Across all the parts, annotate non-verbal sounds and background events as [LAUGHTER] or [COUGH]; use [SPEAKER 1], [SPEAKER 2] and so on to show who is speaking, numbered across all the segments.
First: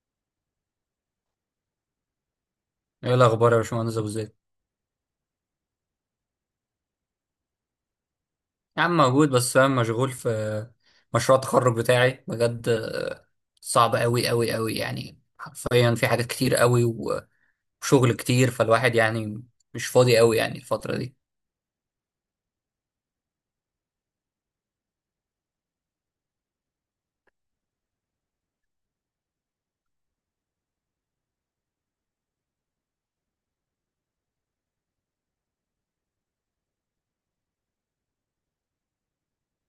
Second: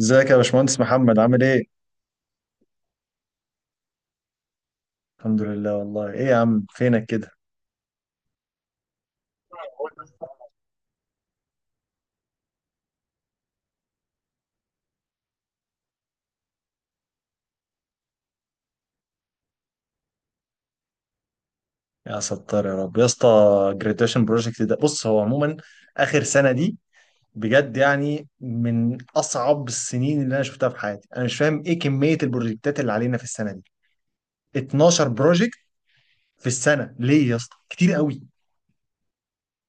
[SPEAKER 1] ازيك يا باشمهندس محمد عامل ايه؟
[SPEAKER 2] ايه الاخبار يا باشمهندس ابو زيد؟
[SPEAKER 1] الحمد لله. والله ايه يا عم فينك كده؟
[SPEAKER 2] يا عم موجود، بس انا مشغول في مشروع التخرج بتاعي بجد. صعب قوي قوي قوي يعني، حرفيا في حاجات كتير قوي وشغل كتير، فالواحد يعني مش فاضي قوي يعني الفترة دي.
[SPEAKER 1] يا ستار يا رب يا اسطى، جراديويشن بروجكت ده، بص هو عموما اخر سنه دي بجد يعني من اصعب السنين اللي انا شفتها في حياتي. انا مش فاهم ايه كميه البروجكتات اللي علينا في السنه دي. 12 بروجكت في السنه ليه يا اسطى؟ كتير قوي،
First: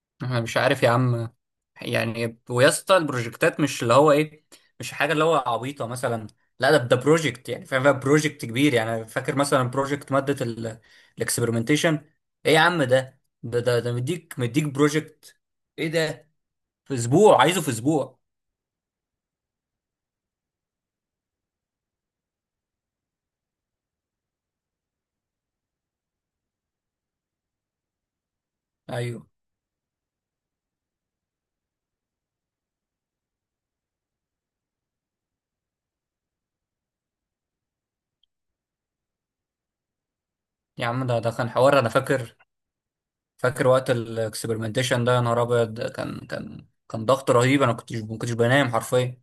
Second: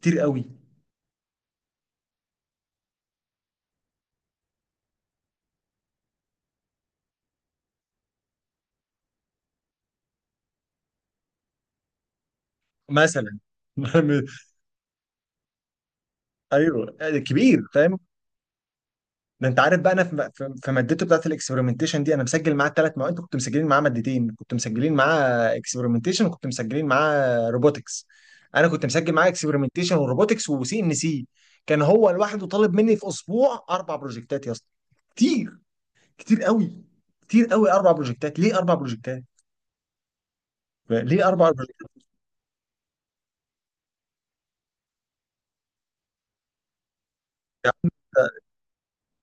[SPEAKER 1] كتير
[SPEAKER 2] انا
[SPEAKER 1] قوي.
[SPEAKER 2] مش عارف يا عم، يعني ويا اسطى البروجكتات مش اللي هو ايه، مش حاجه اللي هو عبيطه مثلا. لا، ده بروجكت يعني، فاهم؟ بروجكت كبير يعني. أنا فاكر مثلا بروجكت ماده الاكسبيرمنتيشن. ايه يا عم، ده
[SPEAKER 1] مثلا
[SPEAKER 2] ده ده, ده
[SPEAKER 1] [LAUGHS]
[SPEAKER 2] مديك مديك بروجكت. ايه ده؟ في
[SPEAKER 1] ايوه
[SPEAKER 2] اسبوع عايزه،
[SPEAKER 1] كبير
[SPEAKER 2] في
[SPEAKER 1] فاهم.
[SPEAKER 2] اسبوع؟
[SPEAKER 1] ده انت عارف بقى انا في مادته بتاعت الاكسبيرمنتيشن دي انا مسجل معاه الثلاث مواد، كنت مسجلين معاه مادتين، كنت مسجلين معاه اكسبيرمنتيشن وكنت مسجلين معاه روبوتكس. انا كنت مسجل
[SPEAKER 2] ايوه
[SPEAKER 1] معاه اكسبيرمنتيشن وروبوتكس وسي ان سي. كان هو لوحده طالب مني في اسبوع اربع بروجكتات يا اسطى، كتير، كتير قوي، كتير قوي. اربع بروجكتات ليه اربع بروجكتات،
[SPEAKER 2] يا عم، ده
[SPEAKER 1] ليه
[SPEAKER 2] ده
[SPEAKER 1] اربع
[SPEAKER 2] كان حوار، انا
[SPEAKER 1] بروجكتات؟
[SPEAKER 2] فاكر. فاكر وقت الاكسبيرمنتيشن ده، يا نهار ابيض، كان ضغط رهيب.
[SPEAKER 1] يا
[SPEAKER 2] انا
[SPEAKER 1] عم
[SPEAKER 2] ما كنتش بنام حرفيا.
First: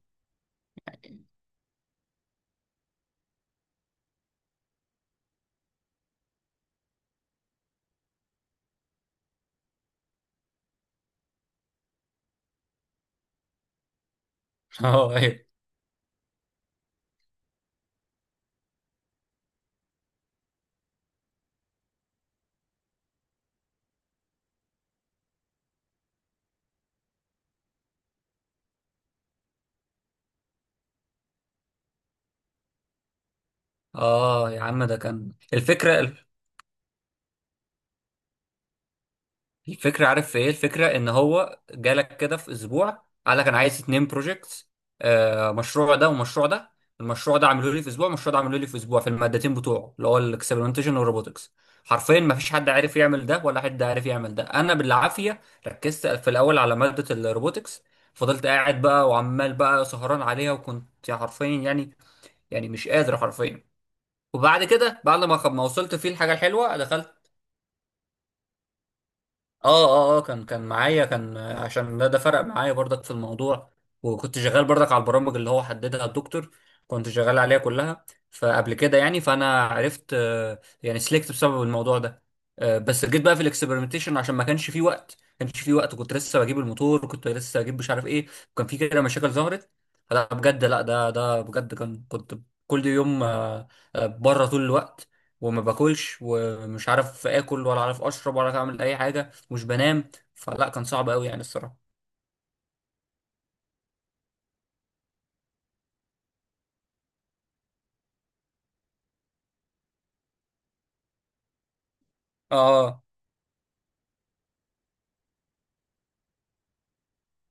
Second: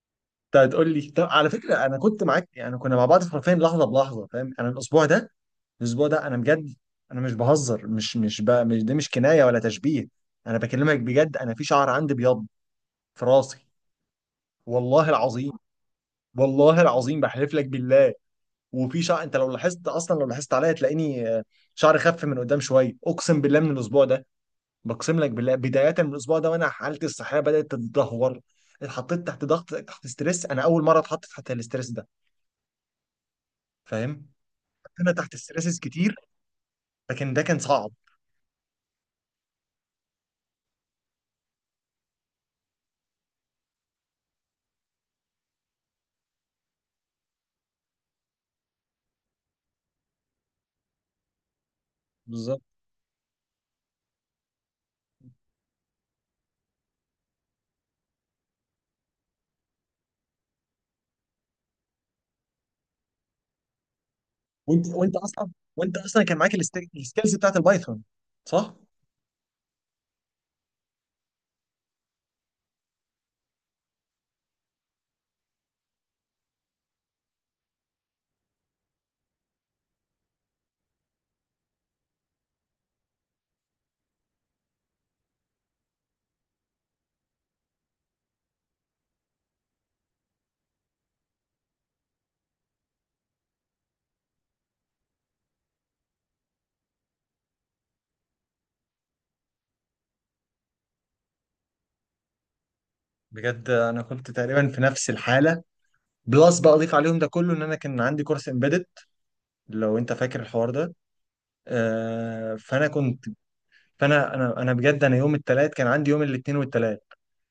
[SPEAKER 1] انت هتقول لي، طب على فكره انا كنت معاك يعني، كنا مع بعض حرفيا لحظه بلحظه فاهم، انا الاسبوع ده، الاسبوع ده انا بجد، انا مش بهزر، مش مش بقى مش دي مش كنايه ولا تشبيه، انا بكلمك بجد، انا في شعر عندي بيض في راسي،
[SPEAKER 2] [LAUGHS]
[SPEAKER 1] والله
[SPEAKER 2] اه، ايوه.
[SPEAKER 1] العظيم، والله العظيم بحلف لك بالله، وفي شعر انت لو لاحظت اصلا لو لاحظت عليا تلاقيني شعري خف من قدام شويه، اقسم بالله من الاسبوع ده، بقسم لك بالله، بدايه من الاسبوع ده وانا حالتي الصحيه بدات تتدهور، اتحطيت تحت ضغط، تحت ستريس، انا اول مره اتحط تحت الاستريس ده فاهم،
[SPEAKER 2] اه يا عم، ده
[SPEAKER 1] انا
[SPEAKER 2] كان
[SPEAKER 1] تحت ستريسز
[SPEAKER 2] الفكره.
[SPEAKER 1] كتير لكن ده كان صعب.
[SPEAKER 2] الفكرة، عارف في ايه الفكرة؟ ان هو جالك كده في اسبوع، قال لك انا عايز اتنين بروجكتس. مشروع ده ومشروع ده. المشروع ده عملوا لي في اسبوع، المشروع ده عملوا لي في اسبوع، في المادتين بتوعه اللي هو الاكسبيرمنتيشن والروبوتكس. حرفيا ما فيش
[SPEAKER 1] بالظبط.
[SPEAKER 2] حد عارف يعمل ده، ولا حد عارف يعمل ده. انا بالعافية ركزت في الاول على مادة الروبوتكس. فضلت قاعد بقى، وعمال بقى سهران عليها، وكنت حرفيا يعني مش قادر حرفيا. وبعد
[SPEAKER 1] وانت
[SPEAKER 2] كده،
[SPEAKER 1] وانت
[SPEAKER 2] بعد
[SPEAKER 1] اصلا
[SPEAKER 2] ما وصلت
[SPEAKER 1] وانت
[SPEAKER 2] فيه
[SPEAKER 1] اصلا
[SPEAKER 2] الحاجة
[SPEAKER 1] كان معاك الست-
[SPEAKER 2] الحلوة، دخلت.
[SPEAKER 1] السكيلز بتاعت البايثون، صح؟
[SPEAKER 2] اه، كان معايا، كان عشان ده فرق معايا برضك في الموضوع. وكنت شغال برضك على البرامج اللي هو حددها الدكتور، كنت شغال عليها كلها. فقبل كده يعني، فانا عرفت، يعني سلكت بسبب الموضوع ده. بس جيت بقى في الاكسبيرمنتيشن عشان ما كانش فيه وقت، كنت لسه بجيب الموتور، كنت لسه بجيب مش عارف ايه. وكان في كده مشاكل ظهرت. فلا بجد، لا ده بجد كان كنت. كل يوم بره طول الوقت. وما باكلش، ومش عارف اكل، ولا عارف اشرب، ولا عارف اعمل اي حاجه، مش بنام. فلا، كان صعب قوي يعني الصراحه.
[SPEAKER 1] بجد انا كنت تقريبا في نفس الحاله، بلس بقى اضيف عليهم ده كله ان انا كان عندي كورس امبيدد، لو انت فاكر الحوار ده، آه فانا
[SPEAKER 2] اه،
[SPEAKER 1] كنت، فانا انا انا بجد انا يوم الثلاث كان عندي، يوم الاثنين والثلاث،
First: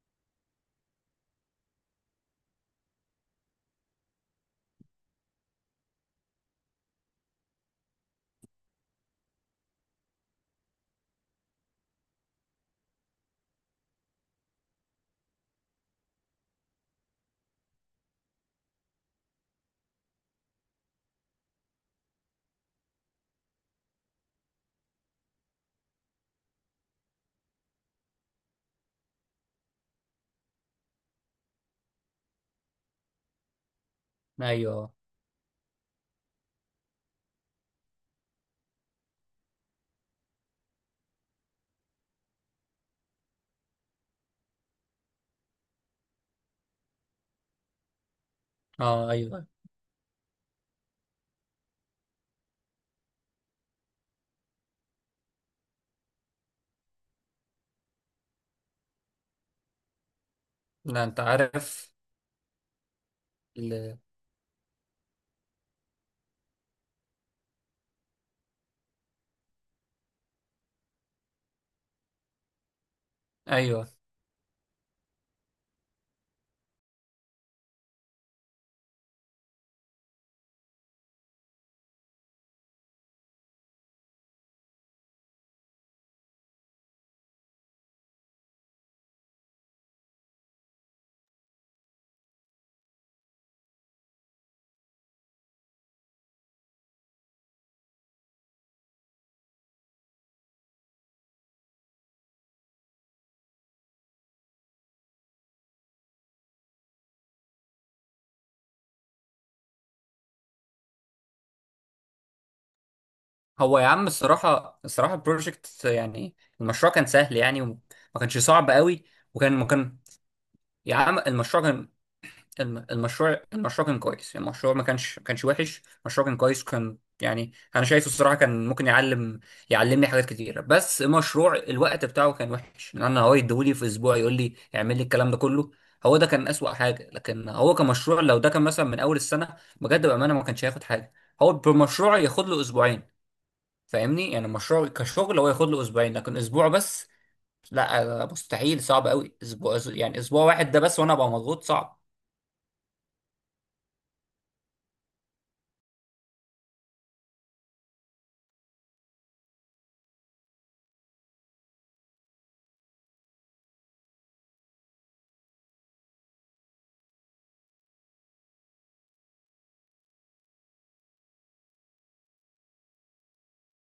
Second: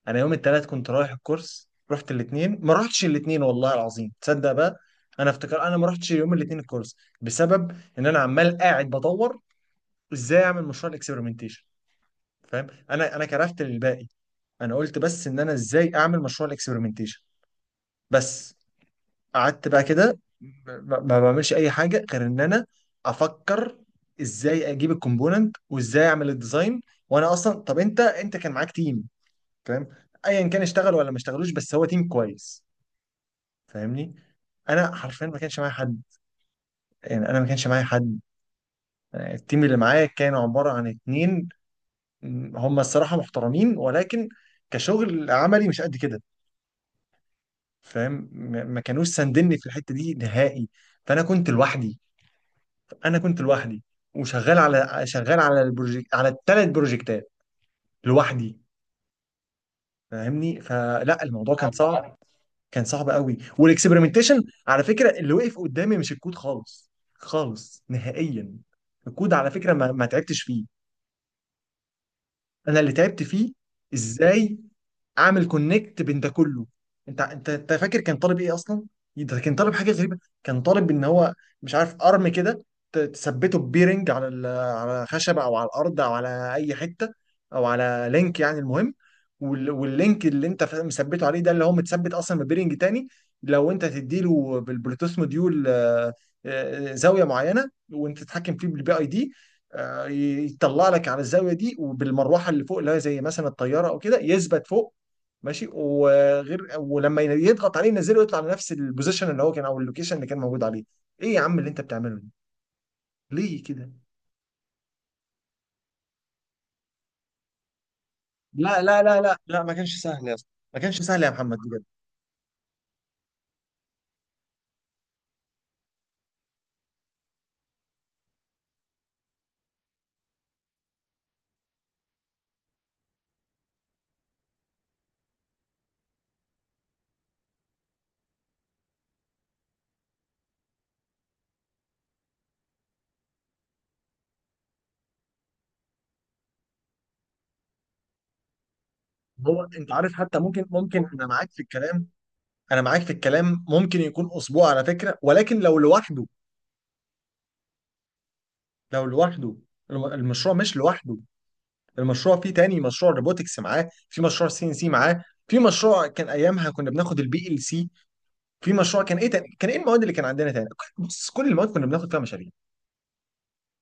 [SPEAKER 1] انا يوم الثلاث كنت رايح الكورس، رحت الاثنين، ما رحتش الاثنين والله العظيم، تصدق بقى، انا افتكر انا ما رحتش يوم الاثنين الكورس بسبب ان انا عمال قاعد بدور ازاي اعمل مشروع الاكسبيرمنتيشن فاهم، انا كرفت للباقي، انا قلت بس ان انا ازاي اعمل مشروع الاكسبيرمنتيشن بس. قعدت بقى كده ما بعملش اي حاجه غير ان انا افكر ازاي اجيب الكومبوننت وازاي اعمل الديزاين. وانا اصلا، طب انت كان معاك تيم فاهم، ايا كان اشتغل ولا ما اشتغلوش، بس هو تيم كويس فاهمني؟
[SPEAKER 2] ايوه.
[SPEAKER 1] انا حرفيا ما كانش معايا حد، يعني انا ما كانش معايا حد، التيم اللي معايا كانوا عباره عن اتنين، هم الصراحه محترمين ولكن كشغل عملي مش قد كده فاهم، ما
[SPEAKER 2] اه،
[SPEAKER 1] كانوش
[SPEAKER 2] آه، ايوه.
[SPEAKER 1] ساندني في الحته دي نهائي. فانا كنت لوحدي، انا كنت لوحدي وشغال على، شغال على البروجكت، على الثلاث بروجكتات لوحدي فاهمني؟
[SPEAKER 2] لا، انت
[SPEAKER 1] فلا الموضوع كان
[SPEAKER 2] عارف.
[SPEAKER 1] صعب، كان صعب قوي.
[SPEAKER 2] ال...
[SPEAKER 1] والاكسبيرمنتيشن على فكره اللي وقف قدامي مش الكود، خالص خالص نهائيا. الكود على فكره ما تعبتش فيه، انا اللي تعبت فيه
[SPEAKER 2] ايوه.
[SPEAKER 1] ازاي اعمل كونكت بين ده كله. انت فاكر كان طالب ايه اصلا؟ ده كان طالب حاجه غريبه، كان طالب ان هو، مش عارف ارم كده، تثبته ببيرنج على ال- على خشبه او على الارض او على اي حته او على لينك يعني. المهم، واللينك اللي انت مثبته عليه ده اللي هو متثبت اصلا ببيرنج تاني، لو انت تديله بالبلوتوث موديول زاويه معينه، وانت تتحكم فيه بالبي اي دي، يطلع لك على الزاويه دي، وبالمروحه اللي فوق اللي هي زي مثلا الطياره او كده يثبت فوق ماشي، وغير ولما يضغط عليه ينزله، يطلع لنفس البوزيشن اللي هو كان او اللوكيشن اللي كان موجود عليه. ايه يا عم اللي انت بتعمله ده، ليه
[SPEAKER 2] هو يا
[SPEAKER 1] كده؟
[SPEAKER 2] عم، الصراحه البروجكت يعني، المشروع كان سهل يعني، وما كانش صعب
[SPEAKER 1] لا لا
[SPEAKER 2] قوي.
[SPEAKER 1] لا لا
[SPEAKER 2] وكان
[SPEAKER 1] لا
[SPEAKER 2] ما
[SPEAKER 1] ما كانش
[SPEAKER 2] كان.
[SPEAKER 1] سهل يا اسطى، ما
[SPEAKER 2] يا
[SPEAKER 1] كانش
[SPEAKER 2] عم
[SPEAKER 1] سهل يا محمد
[SPEAKER 2] المشروع
[SPEAKER 1] بجد.
[SPEAKER 2] كان. المشروع كان كويس يعني، المشروع ما كانش وحش، المشروع كان كويس، كان يعني انا شايفه الصراحه كان ممكن يعلمني حاجات كتيره. بس مشروع الوقت بتاعه كان وحش، لان انا هو يديهولي في اسبوع يقول لي اعمل لي الكلام ده كله. هو ده كان اسوأ حاجه، لكن هو كمشروع لو ده كان مثلا من اول السنه، بجد بامانه ما كانش هياخد حاجه. هو بمشروع ياخد له اسبوعين. فاهمني؟ يعني المشروع كشغل هو ياخد له اسبوعين، لكن اسبوع بس؟ لا مستحيل، صعب قوي
[SPEAKER 1] هو
[SPEAKER 2] اسبوع،
[SPEAKER 1] انت عارف،
[SPEAKER 2] يعني
[SPEAKER 1] حتى
[SPEAKER 2] اسبوع
[SPEAKER 1] ممكن
[SPEAKER 2] واحد ده بس
[SPEAKER 1] ممكن
[SPEAKER 2] وانا
[SPEAKER 1] انا
[SPEAKER 2] ابقى
[SPEAKER 1] معاك في
[SPEAKER 2] مضغوط، صعب.
[SPEAKER 1] الكلام، انا معاك في الكلام، ممكن يكون اسبوع على فكره، ولكن لو لوحده، لو لوحده، الم- المشروع مش لوحده، المشروع فيه تاني مشروع روبوتكس معاه، في مشروع سي ان سي معاه، في مشروع كان ايامها كنا بناخد البي ال سي، في مشروع كان ايه تاني؟ كان ايه المواد اللي كان عندنا تاني؟ بص كل المواد كنا بناخد فيها مشاريع،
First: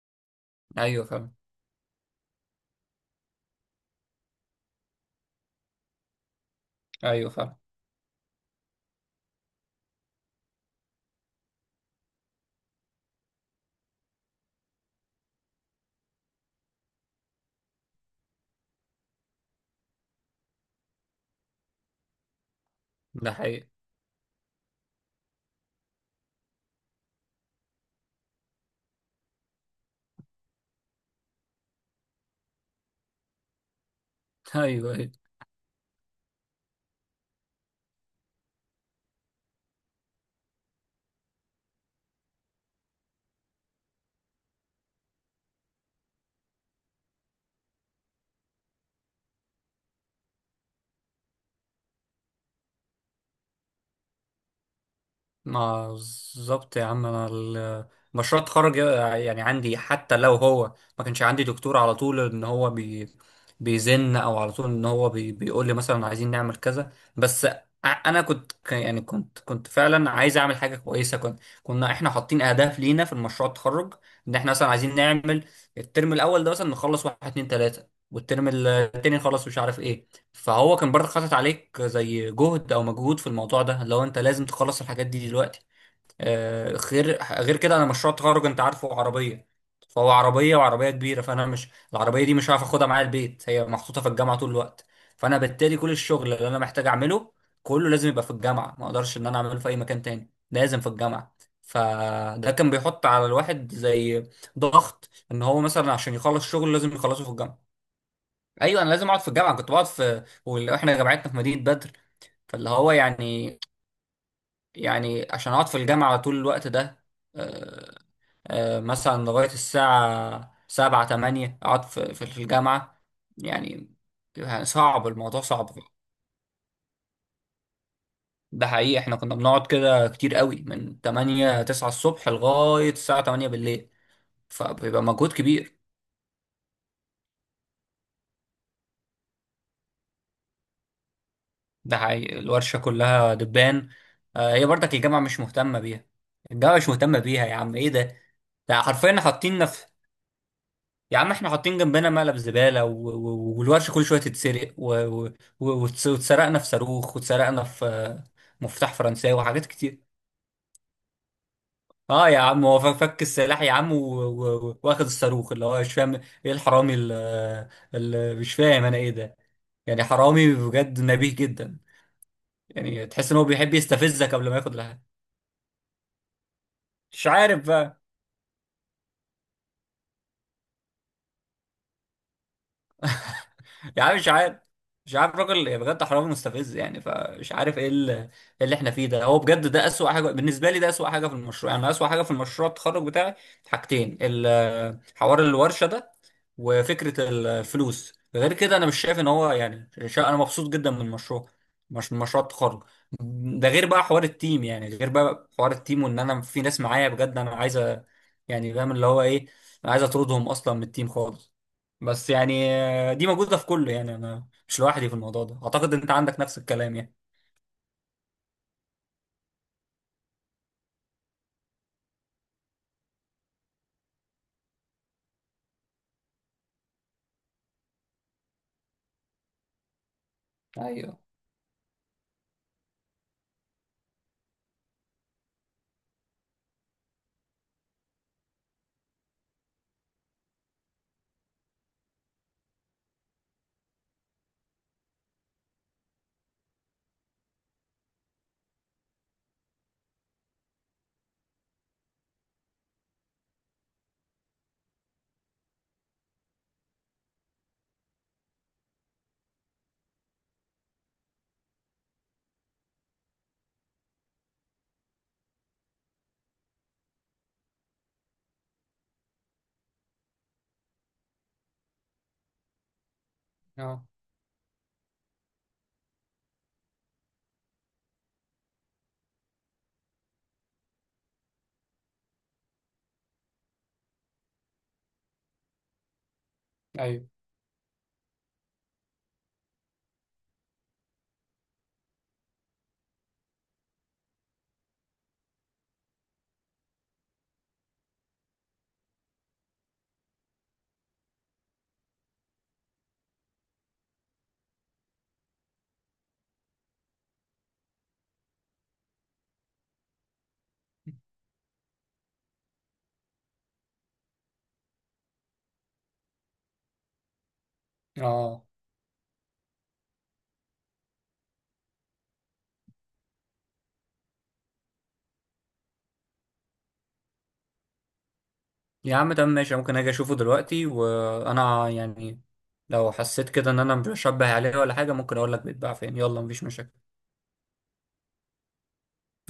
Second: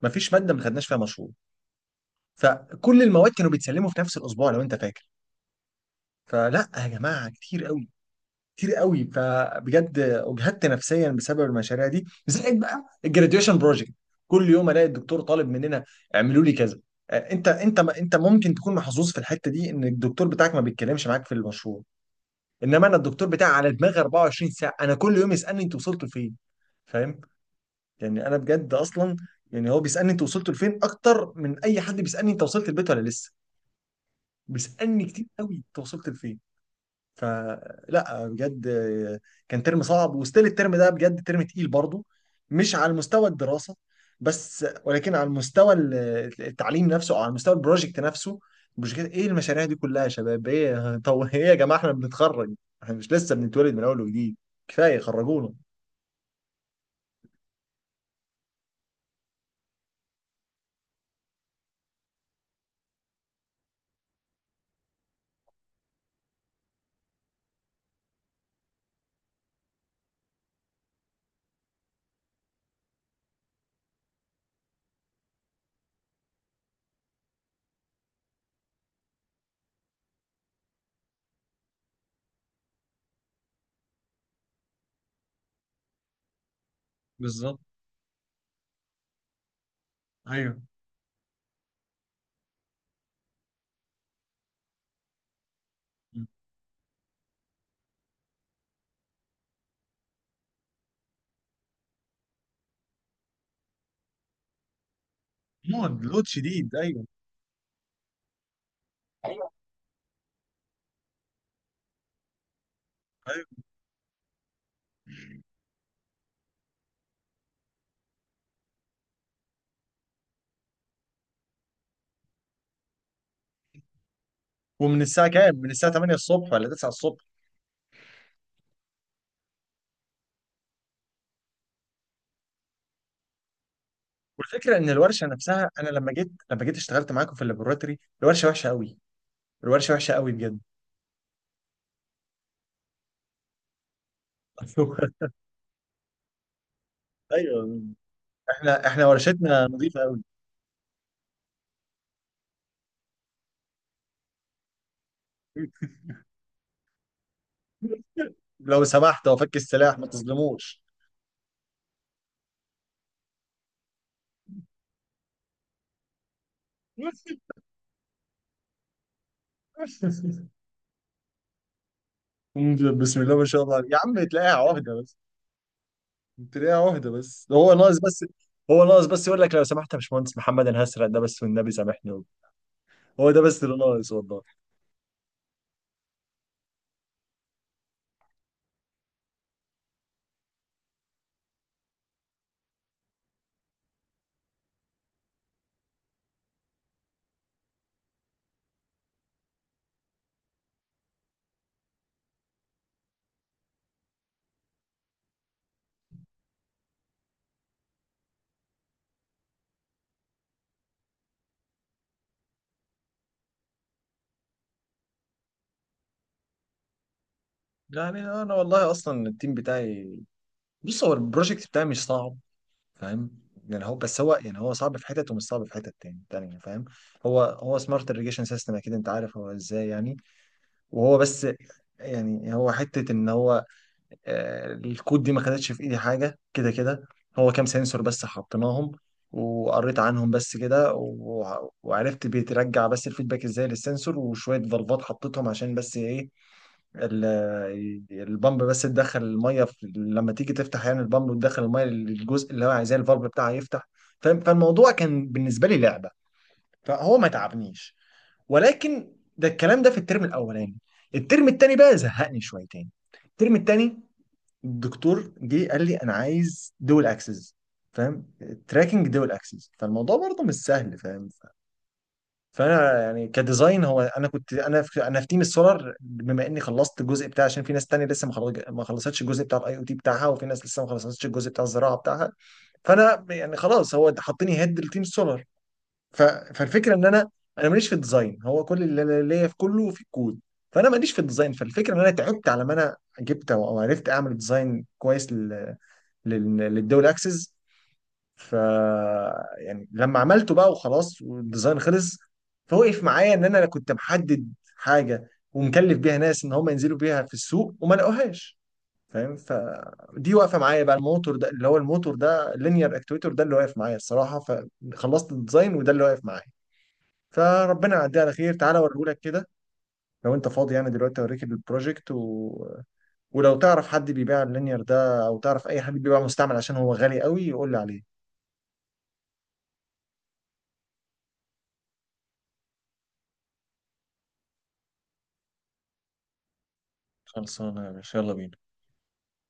[SPEAKER 1] ما فيش ماده ما خدناش فيها
[SPEAKER 2] ايوه
[SPEAKER 1] مشروع،
[SPEAKER 2] فاهم.
[SPEAKER 1] فكل المواد كانوا بيتسلموا في نفس الاسبوع لو انت فاكر، فلا يا جماعه
[SPEAKER 2] ايوه فعلا.
[SPEAKER 1] كتير قوي، كتير قوي، فبجد اجهدت نفسيا بسبب المشاريع دي، زائد بقى الجراديويشن بروجكت. كل يوم الاقي الدكتور طالب مننا، اعملوا لي كذا، انت ممكن تكون محظوظ في الحته دي ان الدكتور بتاعك ما بيتكلمش معاك في المشروع، انما انا الدكتور
[SPEAKER 2] ده
[SPEAKER 1] بتاعي
[SPEAKER 2] حقيقي.
[SPEAKER 1] على دماغي 24 ساعه، انا كل يوم يسالني انتوا وصلتوا فين؟ فاهم؟ يعني انا بجد اصلا، يعني هو بيسالني انت وصلت لفين اكتر من اي حد بيسالني انت وصلت البيت ولا لسه،
[SPEAKER 2] [LAUGHS] ايوه،
[SPEAKER 1] بيسالني
[SPEAKER 2] ايوه.
[SPEAKER 1] كتير قوي انت وصلت لفين. فلا بجد كان ترم صعب، وستيل الترم ده بجد ترم تقيل برضه، مش على مستوى الدراسه بس، ولكن على المستوى ال- التعليم نفسه او على مستوى البروجكت نفسه. البروجكت، ايه المشاريع دي كلها يا شباب ايه [LAUGHS] طب ايه يا جماعه احنا بنتخرج، احنا مش لسه بنتولد من اول وجديد، كفايه خرجونا.
[SPEAKER 2] ما بالظبط يا عم. انا مشروع التخرج يعني عندي، حتى لو هو ما كانش عندي دكتور على طول ان هو بيزن، او على طول ان هو بيقول لي مثلا عايزين نعمل كذا، بس انا كنت يعني كنت فعلا عايز اعمل حاجه كويسه، كنا احنا حاطين اهداف لينا في المشروع التخرج. ان احنا مثلا عايزين نعمل الترم الاول ده مثلا نخلص واحد اتنين تلاته، والترم التاني نخلص مش عارف ايه. فهو كان برضه حاطط عليك زي جهد او مجهود في الموضوع ده، لو انت لازم تخلص الحاجات دي دلوقتي. غير
[SPEAKER 1] بالظبط.
[SPEAKER 2] كده، انا مشروع التخرج انت عارفه عربيه. فهو عربيه
[SPEAKER 1] ايوه
[SPEAKER 2] وعربيه كبيره، فانا مش، العربيه دي مش هعرف اخدها معايا البيت، هي محطوطه في الجامعه طول الوقت. فانا بالتالي كل الشغل اللي انا محتاج اعمله كله لازم يبقى في الجامعه، ما اقدرش ان انا اعمله في اي مكان تاني، لازم في الجامعه. فده كان بيحط على الواحد زي ضغط، ان هو مثلا
[SPEAKER 1] لود،
[SPEAKER 2] عشان
[SPEAKER 1] لود
[SPEAKER 2] يخلص
[SPEAKER 1] شديد.
[SPEAKER 2] شغل لازم
[SPEAKER 1] ايوه.
[SPEAKER 2] يخلصه في الجامعه. ايوه انا لازم اقعد في الجامعه. كنت بقعد واحنا جامعتنا في مدينه بدر. فاللي هو
[SPEAKER 1] أيوة.
[SPEAKER 2] يعني. يعني عشان اقعد في الجامعه طول الوقت ده. آه، مثلا لغايه الساعه 7 8 اقعد في الجامعه يعني يعني
[SPEAKER 1] ومن
[SPEAKER 2] صعب،
[SPEAKER 1] الساعه
[SPEAKER 2] الموضوع
[SPEAKER 1] كام؟ من
[SPEAKER 2] صعب.
[SPEAKER 1] الساعه 8 الصبح ولا 9 الصبح؟
[SPEAKER 2] ده حقيقي، احنا كنا بنقعد كده كتير قوي من 8 9 الصبح لغايه الساعه 8 بالليل،
[SPEAKER 1] والفكره ان
[SPEAKER 2] فبيبقى
[SPEAKER 1] الورشه
[SPEAKER 2] مجهود
[SPEAKER 1] نفسها،
[SPEAKER 2] كبير.
[SPEAKER 1] انا لما جيت، لما جيت اشتغلت معاكم في اللابوراتوري، الورشه وحشه قوي، الورشه وحشه قوي بجد.
[SPEAKER 2] ده حقيقي، الورشة كلها دبان. هي برضك الجامعة
[SPEAKER 1] [LAUGHS]
[SPEAKER 2] مش مهتمة بيها. الجامعة مش مهتمة بيها يا عم،
[SPEAKER 1] ايوه،
[SPEAKER 2] ايه ده؟ ده
[SPEAKER 1] احنا
[SPEAKER 2] حرفيا
[SPEAKER 1] ورشتنا
[SPEAKER 2] حاطيننا في.
[SPEAKER 1] نظيفه قوي.
[SPEAKER 2] يا عم احنا حاطين جنبنا مقلب زبالة، والورشة كل شوية تتسرق، وتسرقنا في صاروخ، وتسرقنا في
[SPEAKER 1] لو
[SPEAKER 2] مفتاح
[SPEAKER 1] سمحت
[SPEAKER 2] فرنساوي
[SPEAKER 1] وفك
[SPEAKER 2] وحاجات
[SPEAKER 1] السلاح،
[SPEAKER 2] كتير.
[SPEAKER 1] ما تظلموش.
[SPEAKER 2] اه يا عم، هو فك فك السلاح يا عم، واخد الصاروخ اللي هو مش فاهم ايه. الحرامي
[SPEAKER 1] [LAUGHS]
[SPEAKER 2] اللي مش فاهم انا ايه ده. يعني حرامي بجد، نبيه جدا. يعني
[SPEAKER 1] بسم
[SPEAKER 2] تحس
[SPEAKER 1] الله
[SPEAKER 2] ان
[SPEAKER 1] ما
[SPEAKER 2] هو
[SPEAKER 1] شاء
[SPEAKER 2] بيحب
[SPEAKER 1] الله، يا عم
[SPEAKER 2] يستفزك
[SPEAKER 1] تلاقيها
[SPEAKER 2] قبل ما ياخد.
[SPEAKER 1] عهده بس، تلاقيها عهده
[SPEAKER 2] مش
[SPEAKER 1] بس،
[SPEAKER 2] عارف
[SPEAKER 1] هو ناقص
[SPEAKER 2] بقى.
[SPEAKER 1] بس، هو ناقص بس يقول لك لو سمحت يا باشمهندس محمد، انا هسرق ده بس والنبي سامحني، هو ده بس اللي
[SPEAKER 2] يا
[SPEAKER 1] ناقص،
[SPEAKER 2] عم مش
[SPEAKER 1] والله.
[SPEAKER 2] عارف. مش عارف الراجل بجد حرامي مستفز يعني، فمش عارف ايه إيه اللي احنا فيه ده. هو بجد ده اسوأ حاجه بالنسبه لي، ده اسوأ حاجه في المشروع يعني، أنا اسوأ حاجه في المشروع التخرج بتاعي حاجتين. حوار الورشه ده، وفكره الفلوس. غير كده انا مش شايف ان هو يعني انا مبسوط جدا من المشروع، مش من مشروع التخرج. ده غير بقى حوار التيم، يعني غير بقى حوار التيم، وان انا في ناس معايا بجد انا عايز يعني فاهم اللي هو ايه. انا عايز اطردهم اصلا من التيم خالص. بس يعني، دي موجودة في كله، يعني أنا مش لوحدي في الموضوع ده. أعتقد إن أنت عندك نفس الكلام يعني.
[SPEAKER 1] يعني انا والله اصلا التيم بتاعي، بص هو البروجكت بتاعي مش صعب فاهم، يعني هو بس، هو يعني هو صعب في حتت ومش صعب في حتت تاني تانية فاهم، هو سمارت irrigation سيستم، اكيد انت عارف هو ازاي يعني. وهو
[SPEAKER 2] أيوه،
[SPEAKER 1] بس يعني، هو حتة ان هو الكود دي ما خدتش في ايدي حاجة كده كده، هو كام سنسور بس حطيناهم وقريت عنهم بس كده وعرفت بيترجع بس الفيدباك ازاي للسنسور، وشوية فالفات حطيتهم عشان بس ايه، ال- البامب بس تدخل الميه في، لما تيجي تفتح يعني البامب وتدخل الميه للجزء اللي هو عايزاه، الفالف بتاعها يفتح فاهم. فالموضوع كان بالنسبه لي لعبه، فهو ما تعبنيش، ولكن ده الكلام ده في الترم الاولاني، الترم التاني بقى زهقني شويتين. الترم التاني الدكتور جه قال لي انا عايز دول اكسس فاهم، تراكنج دول اكسس، فالموضوع برضه مش سهل فاهم. فانا يعني كديزاين هو،
[SPEAKER 2] أه،
[SPEAKER 1] انا في تيم السولار، بما اني خلصت الجزء بتاعي، عشان في ناس تانية لسه ما خلص- ما خلصتش الجزء بتاع الاي او تي بتاعها، وفي ناس لسه ما خلصتش الجزء بتاع الزراعه بتاعها، فانا يعني خلاص هو حطني هيد لتيم السولار، ف... فالفكره ان
[SPEAKER 2] أيوه.
[SPEAKER 1] انا، انا ماليش في الديزاين، هو كل اللي ليا في كله في الكود، فانا ماليش في الديزاين، فالفكره ان انا تعبت على ما انا جبت او أو عرفت اعمل ديزاين كويس لل... لل... للدول اكسس، ف يعني لما عملته بقى وخلاص والديزاين خلص، فوقف معايا ان انا كنت محدد حاجه ومكلف بيها ناس ان هم ينزلوا بيها في السوق وما لقوهاش فاهم، فدي واقفه معايا بقى، الموتور ده اللي هو، الموتور ده لينير اكتويتور ده اللي واقف معايا الصراحه، فخلصت الديزاين وده اللي واقف معايا. فربنا يعديه على خير.
[SPEAKER 2] أه
[SPEAKER 1] تعالى اوريهولك كده لو انت فاضي يعني دلوقتي، اوريك البروجكت و... ولو تعرف حد بيبيع اللينير ده، او تعرف اي حد بيبيع مستعمل عشان هو غالي قوي، يقول لي عليه.
[SPEAKER 2] يا عم تمام ماشي، ممكن أجي أشوفه دلوقتي، وأنا يعني، لو حسيت كده إن أنا مش بشبه عليه ولا حاجة، ممكن أقول لك بيتباع فين. يلا مفيش مشاكل.
[SPEAKER 1] خلصانه يا باشا، يلا بينا.